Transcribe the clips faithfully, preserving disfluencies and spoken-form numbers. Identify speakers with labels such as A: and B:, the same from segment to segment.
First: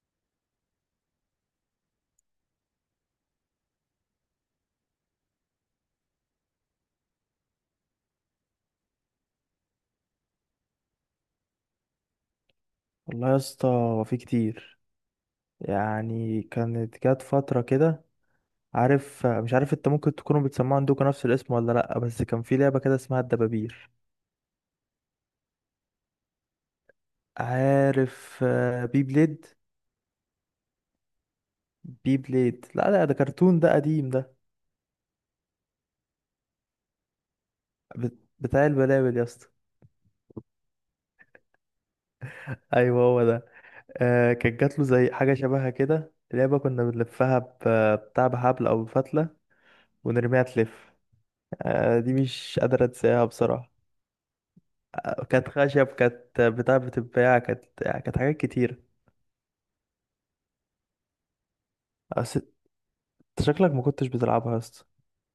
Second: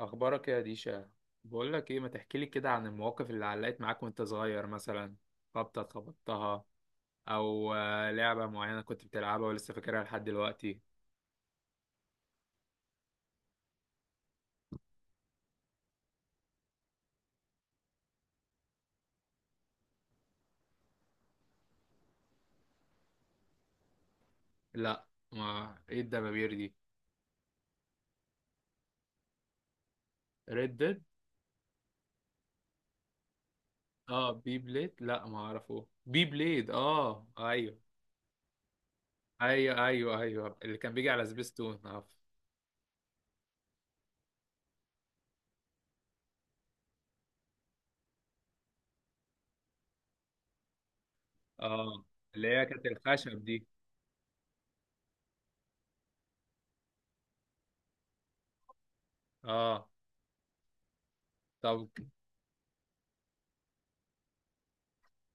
A: اخبارك إيه يا ديشا؟ بقول لك ايه، ما تحكي لي كده عن المواقف اللي علقت معاك وانت صغير مثلا؟ خبطه خبطتها، او آه، لعبه معينه كنت بتلعبها ولسه فاكرها لحد دلوقتي.
B: والله يا اسطى هو في كتير. يعني كانت جت فترة كده. عارف، مش عارف انت ممكن تكونوا بتسمعوا عندكم نفس الاسم ولا لأ، بس كان في لعبة كده اسمها الدبابير.
A: لا. ما ايه الدبابير دي؟
B: عارف، آه، بي بليد.
A: ريد ديد.
B: بي بليد، لا لا، ده كرتون، ده قديم
A: اه،
B: ده.
A: بي بليد. لا، ما اعرفه بي بليد. اه ايوه
B: بت- بتاع البلابل يا اسطى.
A: ايوه ايوه ايوه، اللي كان بيجي على سبيستون. اه.
B: ايوه هو ده. آه كانت جات له زي حاجة شبهها كده، لعبة كنا بنلفها ب- بتاع بحبل او بفتلة ونرميها تلف. آه
A: آه.
B: دي
A: اللي
B: مش
A: هي
B: قادر
A: كانت
B: انساها
A: الخشب دي.
B: بصراحة. كانت خشب، كانت بتاع بتتباع، كانت، يعني كانت حاجات كتير.
A: اه. طب.
B: بس انت شكلك ما كنتش بتلعبها يا اسطى.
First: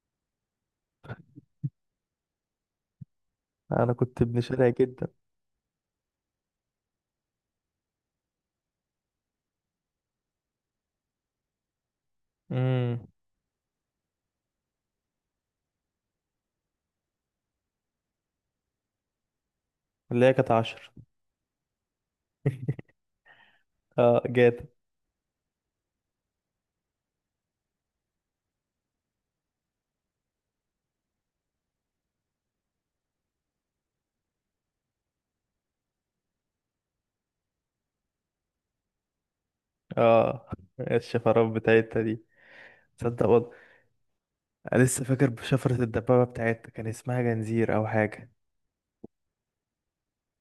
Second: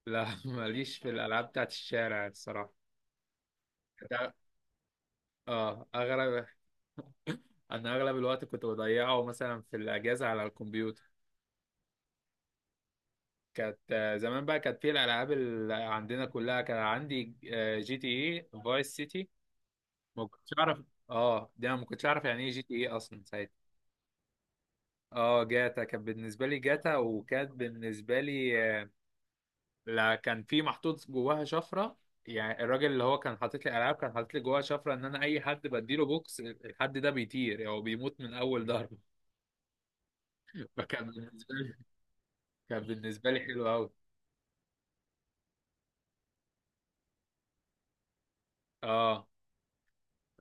A: لا، ماليش في الالعاب بتاعت الشارع الصراحه.
B: انا كنت
A: ده-
B: ابن شارع جدا.
A: اه اغرب. انا اغلب الوقت كنت بضيعه مثلا في الاجازه على الكمبيوتر.
B: امم
A: كانت آه، زمان بقى كانت في الالعاب اللي عندنا كلها، كان عندي آه، جي تي اي فايس سيتي.
B: اللي
A: ما
B: هي
A: كنتش
B: كانت
A: اعرف.
B: عشر.
A: اه، دي انا ما كنتش اعرف يعني ايه جي تي اي اصلا ساعتها.
B: اه جاتا.
A: اه، جاتا كانت بالنسبه لي جاتا، وكانت بالنسبه لي آه، لا، كان في محطوط جواها شفره. يعني الراجل اللي هو كان حاطط لي العاب كان حاطط لي جواها شفره ان انا اي حد بديله بوكس الحد ده بيطير، او يعني بيموت من اول ضربه.
B: اه،
A: فكان
B: الشفرات
A: بالنسبه لي،
B: بتاعتها دي،
A: كان
B: تصدق
A: بالنسبه لي
B: والله،
A: حلو قوي.
B: انا لسه فاكر شفرة الدبابة بتاعتها كان اسمها جنزير او حاجة.
A: اه.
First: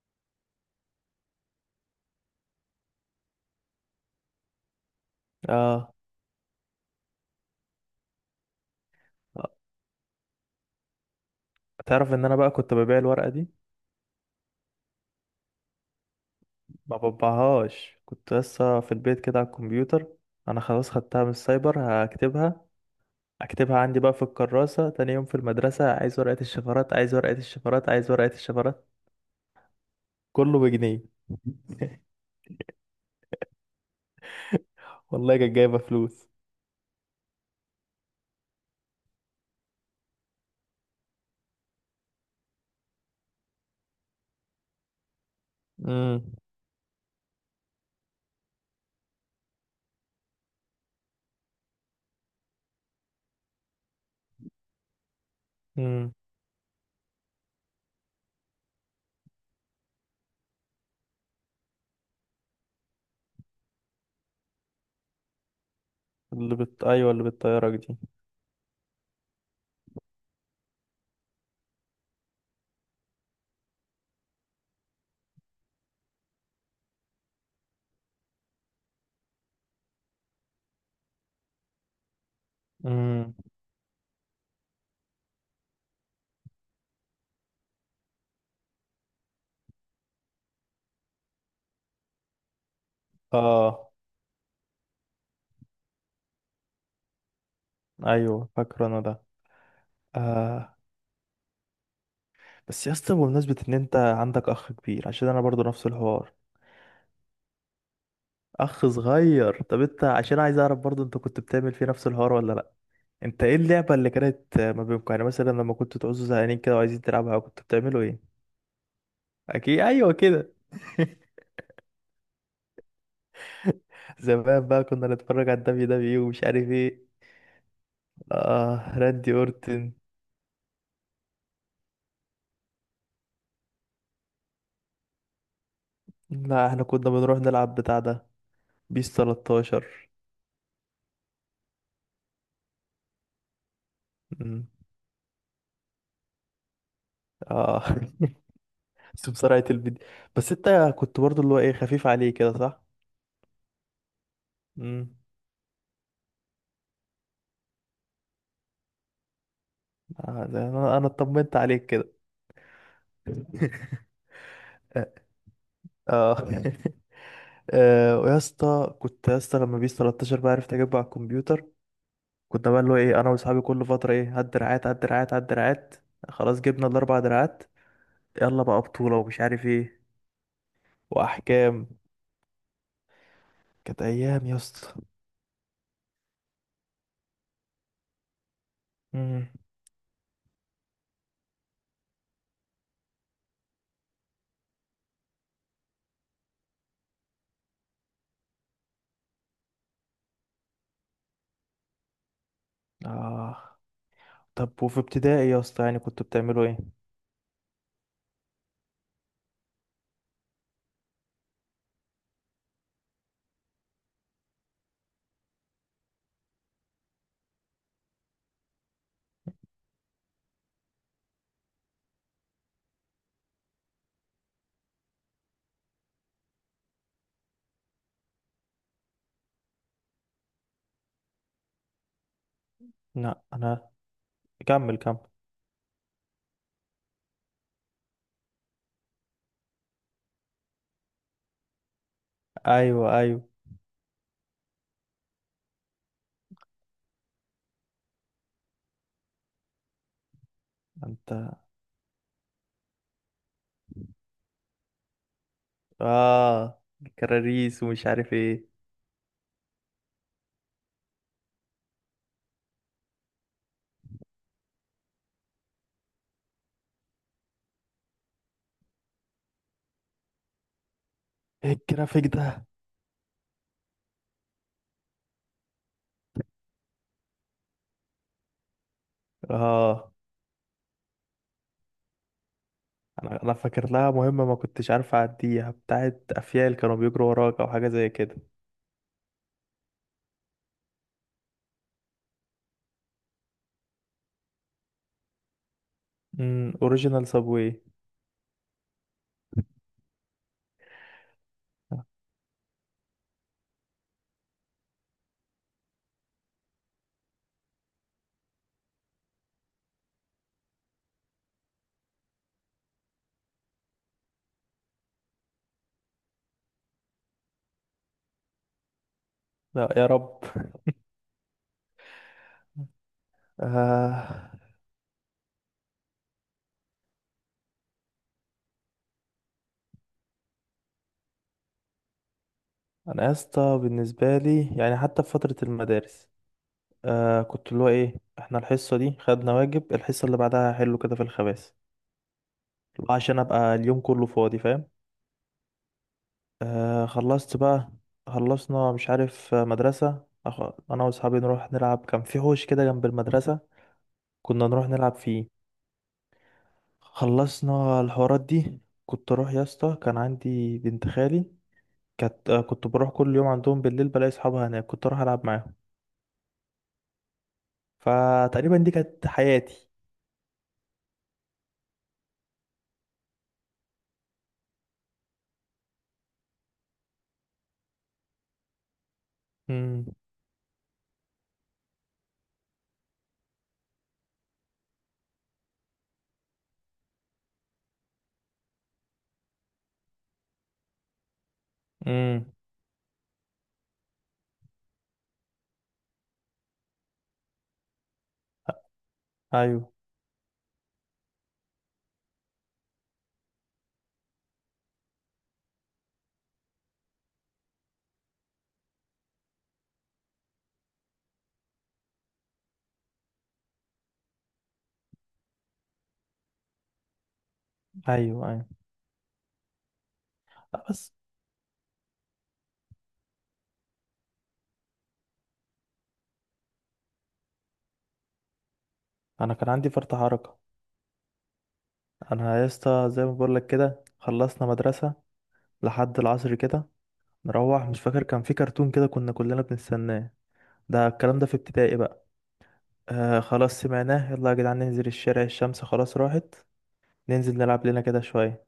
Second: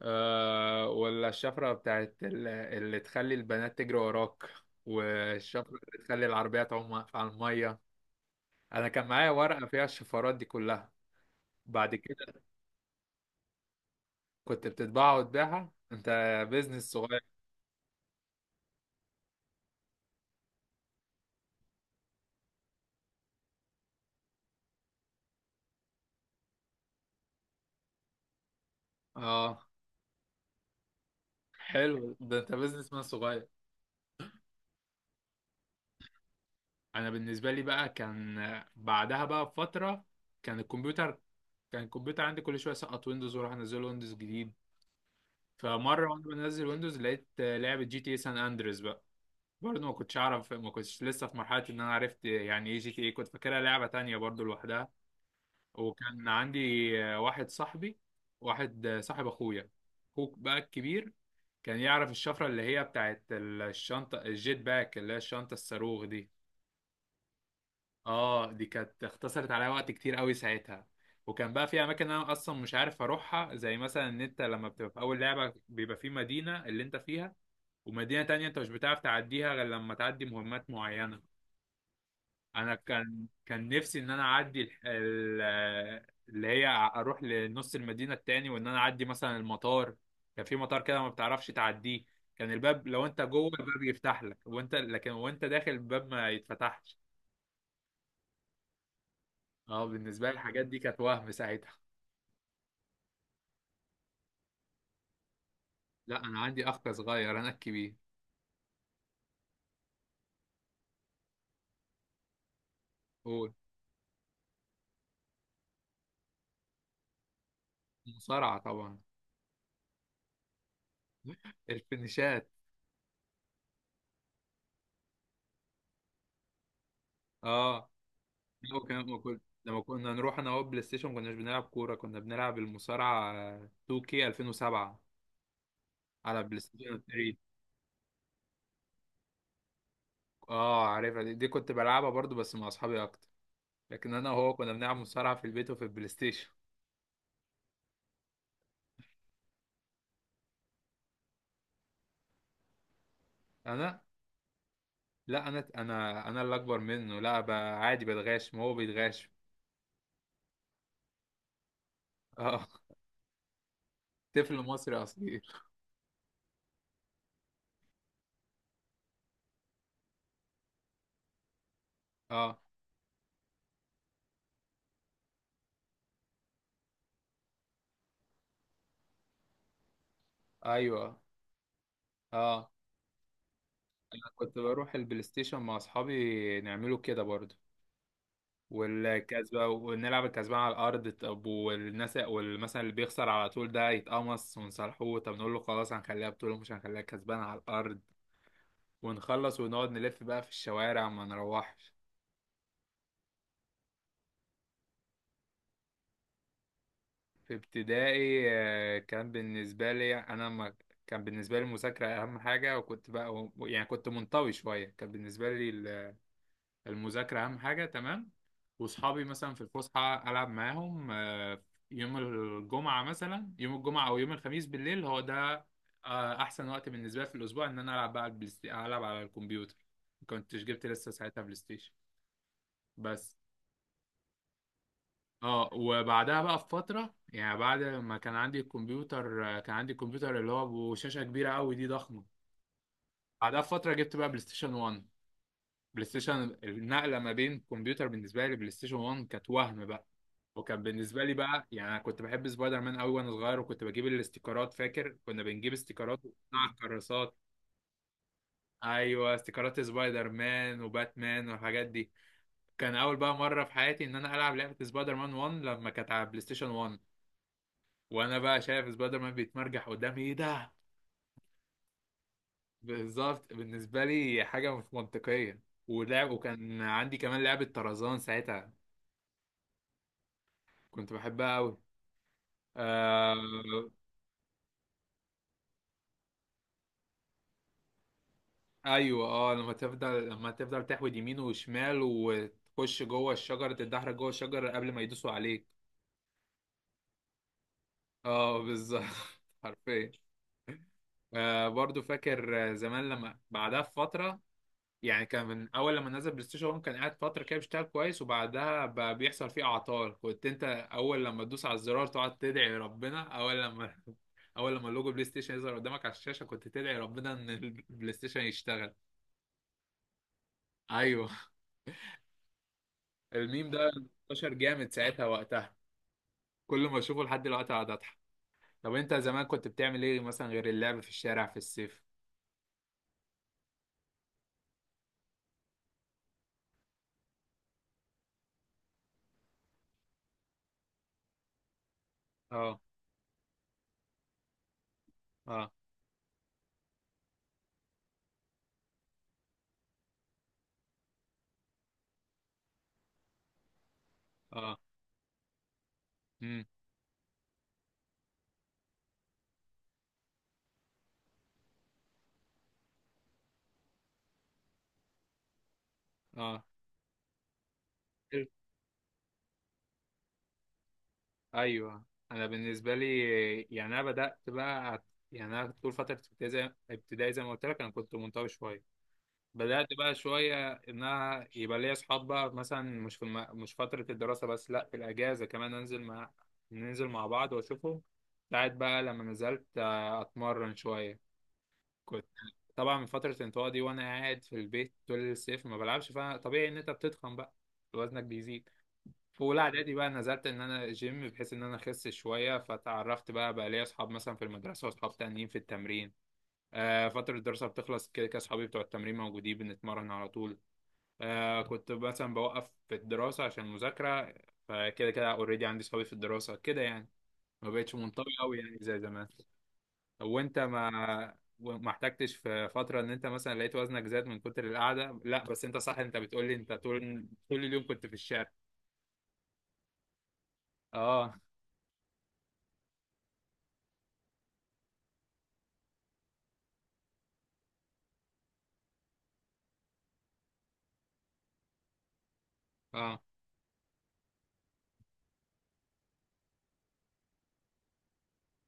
A: آه، ولا الشفرة بتاعت ال- اللي تخلي البنات تجري وراك، والشفرة
B: اه.
A: اللي تخلي العربية تعوم على المية. أنا كان معايا
B: آه.
A: ورقة فيها الشفرات دي كلها. بعد
B: تعرف
A: كده
B: ان انا بقى كنت ببيع الورقة دي؟
A: كنت بتطبعها وتبيعها أنت؟ بيزنس
B: ما
A: صغير.
B: بطبعهاش، كنت لسه في البيت كده على الكمبيوتر. انا خلاص خدتها من السايبر، هكتبها، اكتبها عندي بقى في الكراسة. تاني يوم في المدرسة: عايز ورقة الشفرات، عايز ورقة الشفرات، عايز ورقة الشفرات،
A: اه،
B: كله بجنيه.
A: حلو ده، أنت بيزنس مان صغير.
B: والله كانت جايبة فلوس.
A: أنا بالنسبة لي بقى كان، بعدها بقى بفترة، كان الكمبيوتر كان الكمبيوتر عندي كل شوية سقط ويندوز وأروح أنزله ويندوز جديد. فمرة وأنا
B: امم
A: بنزل ويندوز لقيت لعبة جي تي اي سان أندريس. برضه ما كنتش اعرف، ما كنتش لسه في مرحله ان انا عرفت يعني ايه جي تي ايه، كنت فاكرها لعبه تانية برضه لوحدها.
B: امم
A: وكان عندي واحد صاحبي، واحد صاحب اخويا، اخوك بقى الكبير، كان يعرف الشفره اللي هي بتاعت الشنطه الجيت باك، اللي هي الشنطه الصاروخ دي.
B: اللي بت... ايوه اللي بالطيارة دي.
A: اه، دي كانت اختصرت عليا وقت كتير قوي ساعتها. وكان بقى في اماكن انا اصلا مش عارف اروحها، زي مثلا ان انت لما بتبقى في اول لعبه بيبقى في مدينه اللي انت فيها، ومدينه تانية انت مش بتعرف تعديها غير لما تعدي مهمات معينه. انا كان
B: امم
A: كان نفسي ان انا اعدي الح- ال- اللي هي اروح لنص المدينه التاني، وان انا اعدي مثلا المطار. كان في مطار كده ما بتعرفش تعديه، كان الباب لو انت جوه الباب
B: اه
A: يفتح لك، وانت لكن وانت داخل الباب ما يتفتحش.
B: ايوه فاكره انا ده.
A: اه، بالنسبه لي الحاجات
B: آه.
A: دي كانت وهم ساعتها.
B: بس يا اسطى، بمناسبة ان انت عندك اخ كبير، عشان انا برضو نفس
A: لا،
B: الحوار.
A: انا عندي اخ صغير، انا الكبير.
B: اخ صغير، طب انت عشان عايز اعرف برضو، انت كنت بتعمل فيه نفس الحوار ولا لا؟ انت
A: هو
B: ايه اللعبة اللي كانت ما بينكم؟ يعني مثلا لما كنتوا تعوزوا زهقانين كده وعايزين تلعبها كنتوا بتعملوا ايه؟
A: المصارعه طبعا.
B: اكيد، ايوه كده.
A: الفينيشات.
B: زمان بقى كنا نتفرج على الدبليو دبليو ومش عارف ايه.
A: اه. لا،
B: اه،
A: وكان- لما
B: راندي
A: كنا لما
B: اورتن.
A: كنا نروح انا وهو بلاي ستيشن ما كناش بنلعب كوره، كنا بنلعب المصارعه تو كيه ألفين وسبعة على بلاي
B: لا، احنا
A: ستيشن
B: كنا
A: تري.
B: بنروح نلعب بتاع ده، بيس ثلاثة عشر.
A: اه، عارفها دي، دي كنت بلعبها برضو بس مع اصحابي اكتر. لكن انا وهو
B: مم.
A: كنا بنلعب مصارعة في البيت وفي البلاي ستيشن.
B: اه. بس بسرعة الفيديو. بس انت كنت برضو اللي هو ايه، خفيف عليه كده، صح؟
A: انا،
B: مم.
A: لا، انا انا انا اللي اكبر منه، لا بقى عادي بتغاش ما هو بيتغاش.
B: آه، ده انا انا اطمنت عليك كده.
A: اه. طفل مصري
B: اه.
A: اصيل.
B: آه. آه، ويا اسطى كنت يا اسطى، لما بيس تلتاشر بقى عرفت اجيبه على الكمبيوتر،
A: اه.
B: كنا بقى اللي هو ايه، انا واصحابي كل فترة ايه: هات دراعات، هات دراعات، هات دراعات. خلاص جبنا الاربع دراعات، يلا بقى بطولة ومش عارف ايه
A: ايوه.
B: واحكام.
A: اه.
B: كانت
A: انا
B: ايام يا
A: كنت
B: اسطى.
A: بروح البلاي ستيشن مع اصحابي نعمله كده برضو.
B: مم.
A: والكسبة ونلعب الكسبان على الأرض، طب والناس والمثلا اللي بيخسر على طول ده يتقمص، ونصالحوه طب نقول له خلاص هنخليها بطولة مش هنخليها كسبان على الأرض. ونخلص ونقعد نلف بقى في الشوارع ما نروحش.
B: اه. طب وفي ابتدائي يا اسطى يعني كنتوا بتعملوا ايه؟
A: في ابتدائي آه، كان بالنسبة لي أنا ما كان بالنسبة لي المذاكرة أهم حاجة، وكنت بقى يعني كنت منطوي شوية، كان بالنسبة لي ال- المذاكرة أهم حاجة تمام. وصحابي مثلا في الفسحة ألعب معاهم. آه، يوم الجمعة مثلا يوم الجمعة أو يوم الخميس بالليل هو ده آه، أحسن وقت بالنسبة لي في الأسبوع إن أنا ألعب بقى على البلاي ستي- ألعب على الكمبيوتر. ما كنتش جبت لسه ساعتها بلاي ستيشن بس.
B: لا انا، كمل كمل.
A: اه، وبعدها بقى بفترة يعني بعد ما كان عندي الكمبيوتر، آه، كان عندي الكمبيوتر اللي هو بشاشة كبيرة قوي دي، ضخمة.
B: ايوه ايوه.
A: بعدها بفترة جبت بقى بلاي ستيشن واحد. بلاي ستيشن النقلة ما بين كمبيوتر بالنسبة لي، بلاي ستيشن واحد كانت وهم بقى. وكان بالنسبة لي
B: انت.
A: بقى يعني، أنا كنت بحب سبايدر مان قوي وأنا صغير، وكنت بجيب الاستيكرات، فاكر كنا بنجيب استيكرات ونقطع
B: اه.
A: الكراسات.
B: كراريس ومش عارف ايه.
A: أيوه، استيكرات سبايدر مان وباتمان والحاجات دي. كان أول بقى مرة في حياتي إن أنا ألعب لعبة سبايدر مان واحد لما كانت على بلاي ستيشن واحد. وانا بقى شايف سبايدر مان بيتمرجح قدامي، ايه ده!
B: ايه الجرافيك ده؟
A: بالظبط، بالنسبه لي حاجه مش منطقيه. ولعب، وكان عندي كمان لعبه طرزان ساعتها،
B: اه،
A: كنت بحبها قوي. آه...
B: انا انا فاكر لها مهمه ما كنتش عارف اعديها، بتاعت افيال كانوا بيجروا وراك او حاجه زي كده.
A: ايوه، اه، لما تفضل لما تفضل تحود يمين وشمال وتخش جوه الشجره، تتدحرج جوه الشجره قبل ما يدوسوا عليك.
B: امم اوريجينال سابوي.
A: اه بالظبط. حرفيا. آه، برضو فاكر زمان لما بعدها بفتره، يعني كان من اول لما نزل بلاي ستيشن واحد كان قاعد فتره كده بيشتغل كويس، وبعدها بقى بيحصل فيه اعطال. كنت انت اول لما تدوس على الزرار تقعد تدعي ربنا، اول لما اول لما لوجو بلاي ستيشن يظهر قدامك على الشاشه كنت تدعي ربنا ان البلاي ستيشن يشتغل.
B: لا يا رب.
A: ايوه. الميم ده
B: آه.
A: انتشر جامد ساعتها وقتها، كل ما اشوفه لحد دلوقتي اقعد اضحك. طب انت زمان كنت بتعمل ايه مثلا غير اللعب في الشارع في الصيف؟
B: انا يا اسطى بالنسبه لي، يعني حتى في فتره المدارس، آه كنت اللي هو ايه، احنا الحصه دي خدنا واجب، الحصه اللي بعدها هحله كده في الخباث،
A: اه.
B: عشان ابقى اليوم كله فاضي، فاهم.
A: اه.
B: آه خلصت بقى، خلصنا، مش عارف، آه، مدرسه، أخ... انا واصحابي نروح نلعب. كان في حوش كده جنب المدرسه، كنا
A: اه.
B: نروح نلعب فيه.
A: امم
B: خلصنا الحوارات دي، كنت اروح يا اسطى، كان عندي بنت خالي، كانت آه، كنت بروح كل يوم عندهم بالليل، بلاقي اصحابها هناك، كنت اروح العب معاهم.
A: اه.
B: فتقريبا دي كانت حياتي.
A: ايوه. انا بالنسبه لي يعني، انا بدات بقى أت- يعني انا طول فتره ابتدائي، زي ابتدائي زي ما قلت لك انا كنت منطوي شويه. بدات
B: امم
A: بقى شويه ان انا يبقى ليا اصحاب بقى، مثلا مش في الم... مش فتره الدراسه بس، لا، في الاجازه كمان انزل مع، ننزل مع بعض واشوفهم. ساعات بقى لما نزلت آه، اتمرن شويه كنت.
B: امم
A: طبعا من فتره الانطواء دي وانا قاعد في البيت طول الصيف ما بلعبش، فطبيعي ان انت بتتخن بقى، وزنك بيزيد. في اولى
B: ايوه
A: اعدادي بقى نزلت ان انا جيم بحيث ان انا اخس شويه، فتعرفت بقى بقى ليا اصحاب مثلا في المدرسه واصحاب تانيين في التمرين. آه، فتره الدراسه بتخلص كده كده اصحابي بتوع التمرين موجودين بنتمرن على طول. آه، كنت مثلا بوقف في الدراسه عشان المذاكره، فكده كده اوريدي عندي اصحابي في الدراسه كده يعني، ما بقتش منطوي
B: ايوه
A: قوي
B: ايوه.
A: يعني زي زمان. وانت
B: لا
A: ما
B: بس،
A: ما احتجتش في فتره ان انت مثلا لقيت وزنك زاد من كتر القعده، لا بس انت صح، انت بتقولي انت طول طول اليوم كنت في الشارع.
B: انا كان عندي فرط حركه.
A: اه.
B: انا يا اسطى زي ما بقول لك كده، خلصنا مدرسه لحد العصر كده، نروح، مش فاكر كان في كرتون كده كنا كلنا بنستناه، ده الكلام ده في ابتدائي بقى.
A: اه.
B: آه خلاص سمعناه، يلا يا جدعان ننزل الشارع، الشمس خلاص راحت، ننزل نلعب لنا كده شويه.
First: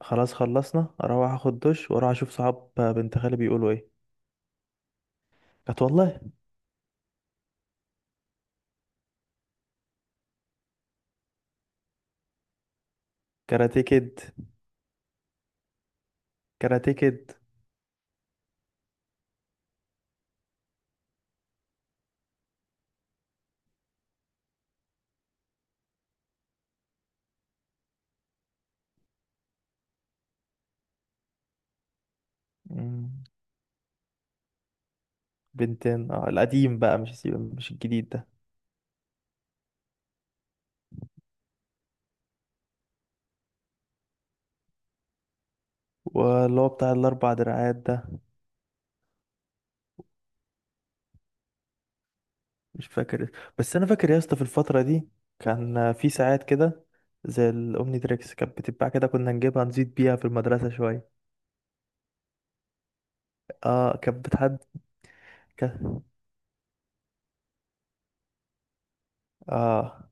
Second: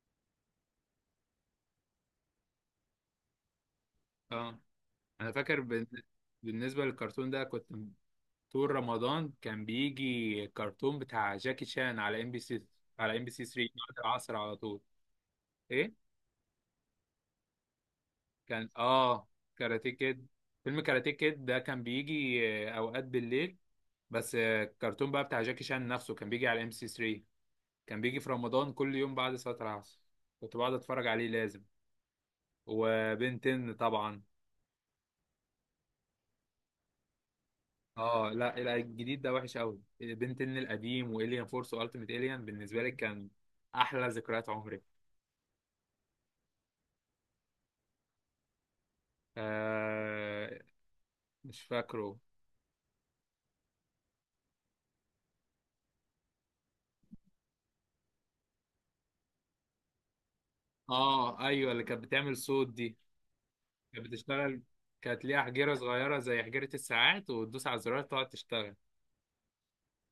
B: خلاص خلصنا، اروح اخد دش واروح اشوف صحاب بنت خالي بيقولوا ايه.
A: اه. انا فاكر
B: كانت
A: بال-
B: والله.
A: بالنسبه للكرتون ده كنت، طول رمضان كان بيجي كرتون بتاع جاكي شان على ام بي سي، على ام بي سي تري
B: كاراتيه
A: بعد
B: كيد.
A: العصر على طول. ايه.
B: كاراتيه كيد.
A: كان، اه، كاراتيه كيد. فيلم كاراتيه كيد ده كان بيجي آه، اوقات بالليل. بس آه، الكرتون بقى بتاع جاكي شان نفسه كان بيجي على ام بي سي تري، كان بيجي في رمضان كل يوم بعد صلاة العصر، كنت بقعد اتفرج عليه لازم.
B: مم.
A: وبنتن طبعا.
B: بنتين، اه القديم بقى، مش مش الجديد ده.
A: اه، لا لا، الجديد ده وحش قوي، بنتن القديم والين فورس والتيميت الين بالنسبه لي كان احلى ذكريات عمري.
B: واللي هو بتاع الاربع دراعات ده،
A: آه. مش فاكره.
B: مش فاكر. بس انا فاكر يا اسطى في الفتره دي كان في ساعات كده زي الاومني تريكس كانت بتتباع كده، كنا نجيبها نزيد بيها في المدرسه شويه.
A: اه ايوه، اللي كانت بتعمل صوت دي.
B: اه
A: كانت
B: كانت بتحد.
A: بتشتغل، كانت ليها
B: ك...
A: حجيره صغيره زي حجيره الساعات، وتدوس على الزرار تقعد تشتغل.
B: اه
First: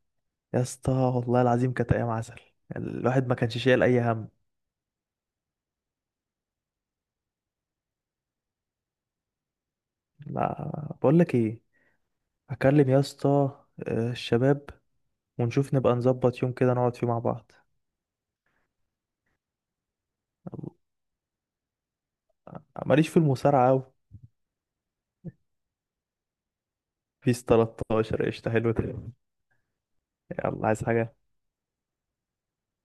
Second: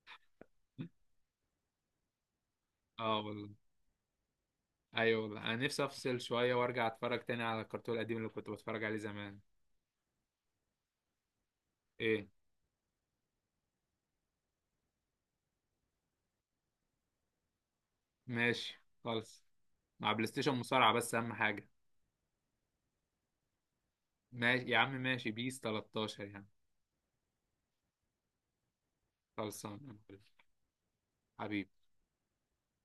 B: يا اسطى والله العظيم كانت ايام عسل،
A: اه
B: الواحد ما
A: والله.
B: كانش شايل اي هم.
A: ايوه والله، انا نفسي افصل شويه وارجع اتفرج تاني على الكرتون القديم اللي كنت بتفرج عليه زمان.
B: لا، بقول لك ايه،
A: ايه.
B: هكلم يا اسطى آه، الشباب، ونشوف نبقى نظبط يوم كده نقعد فيه مع بعض.
A: ماشي خالص. مع بلاي ستيشن مصارعه بس اهم حاجه.
B: ماليش في المصارعه قوي.
A: ماشي يا عم، ماشي، بيس تلتاشر يعني.
B: بيس ثلاثة عشر قشطه، حلو ده.
A: خلصان.
B: يلا عايز حاجه؟
A: حبيبي.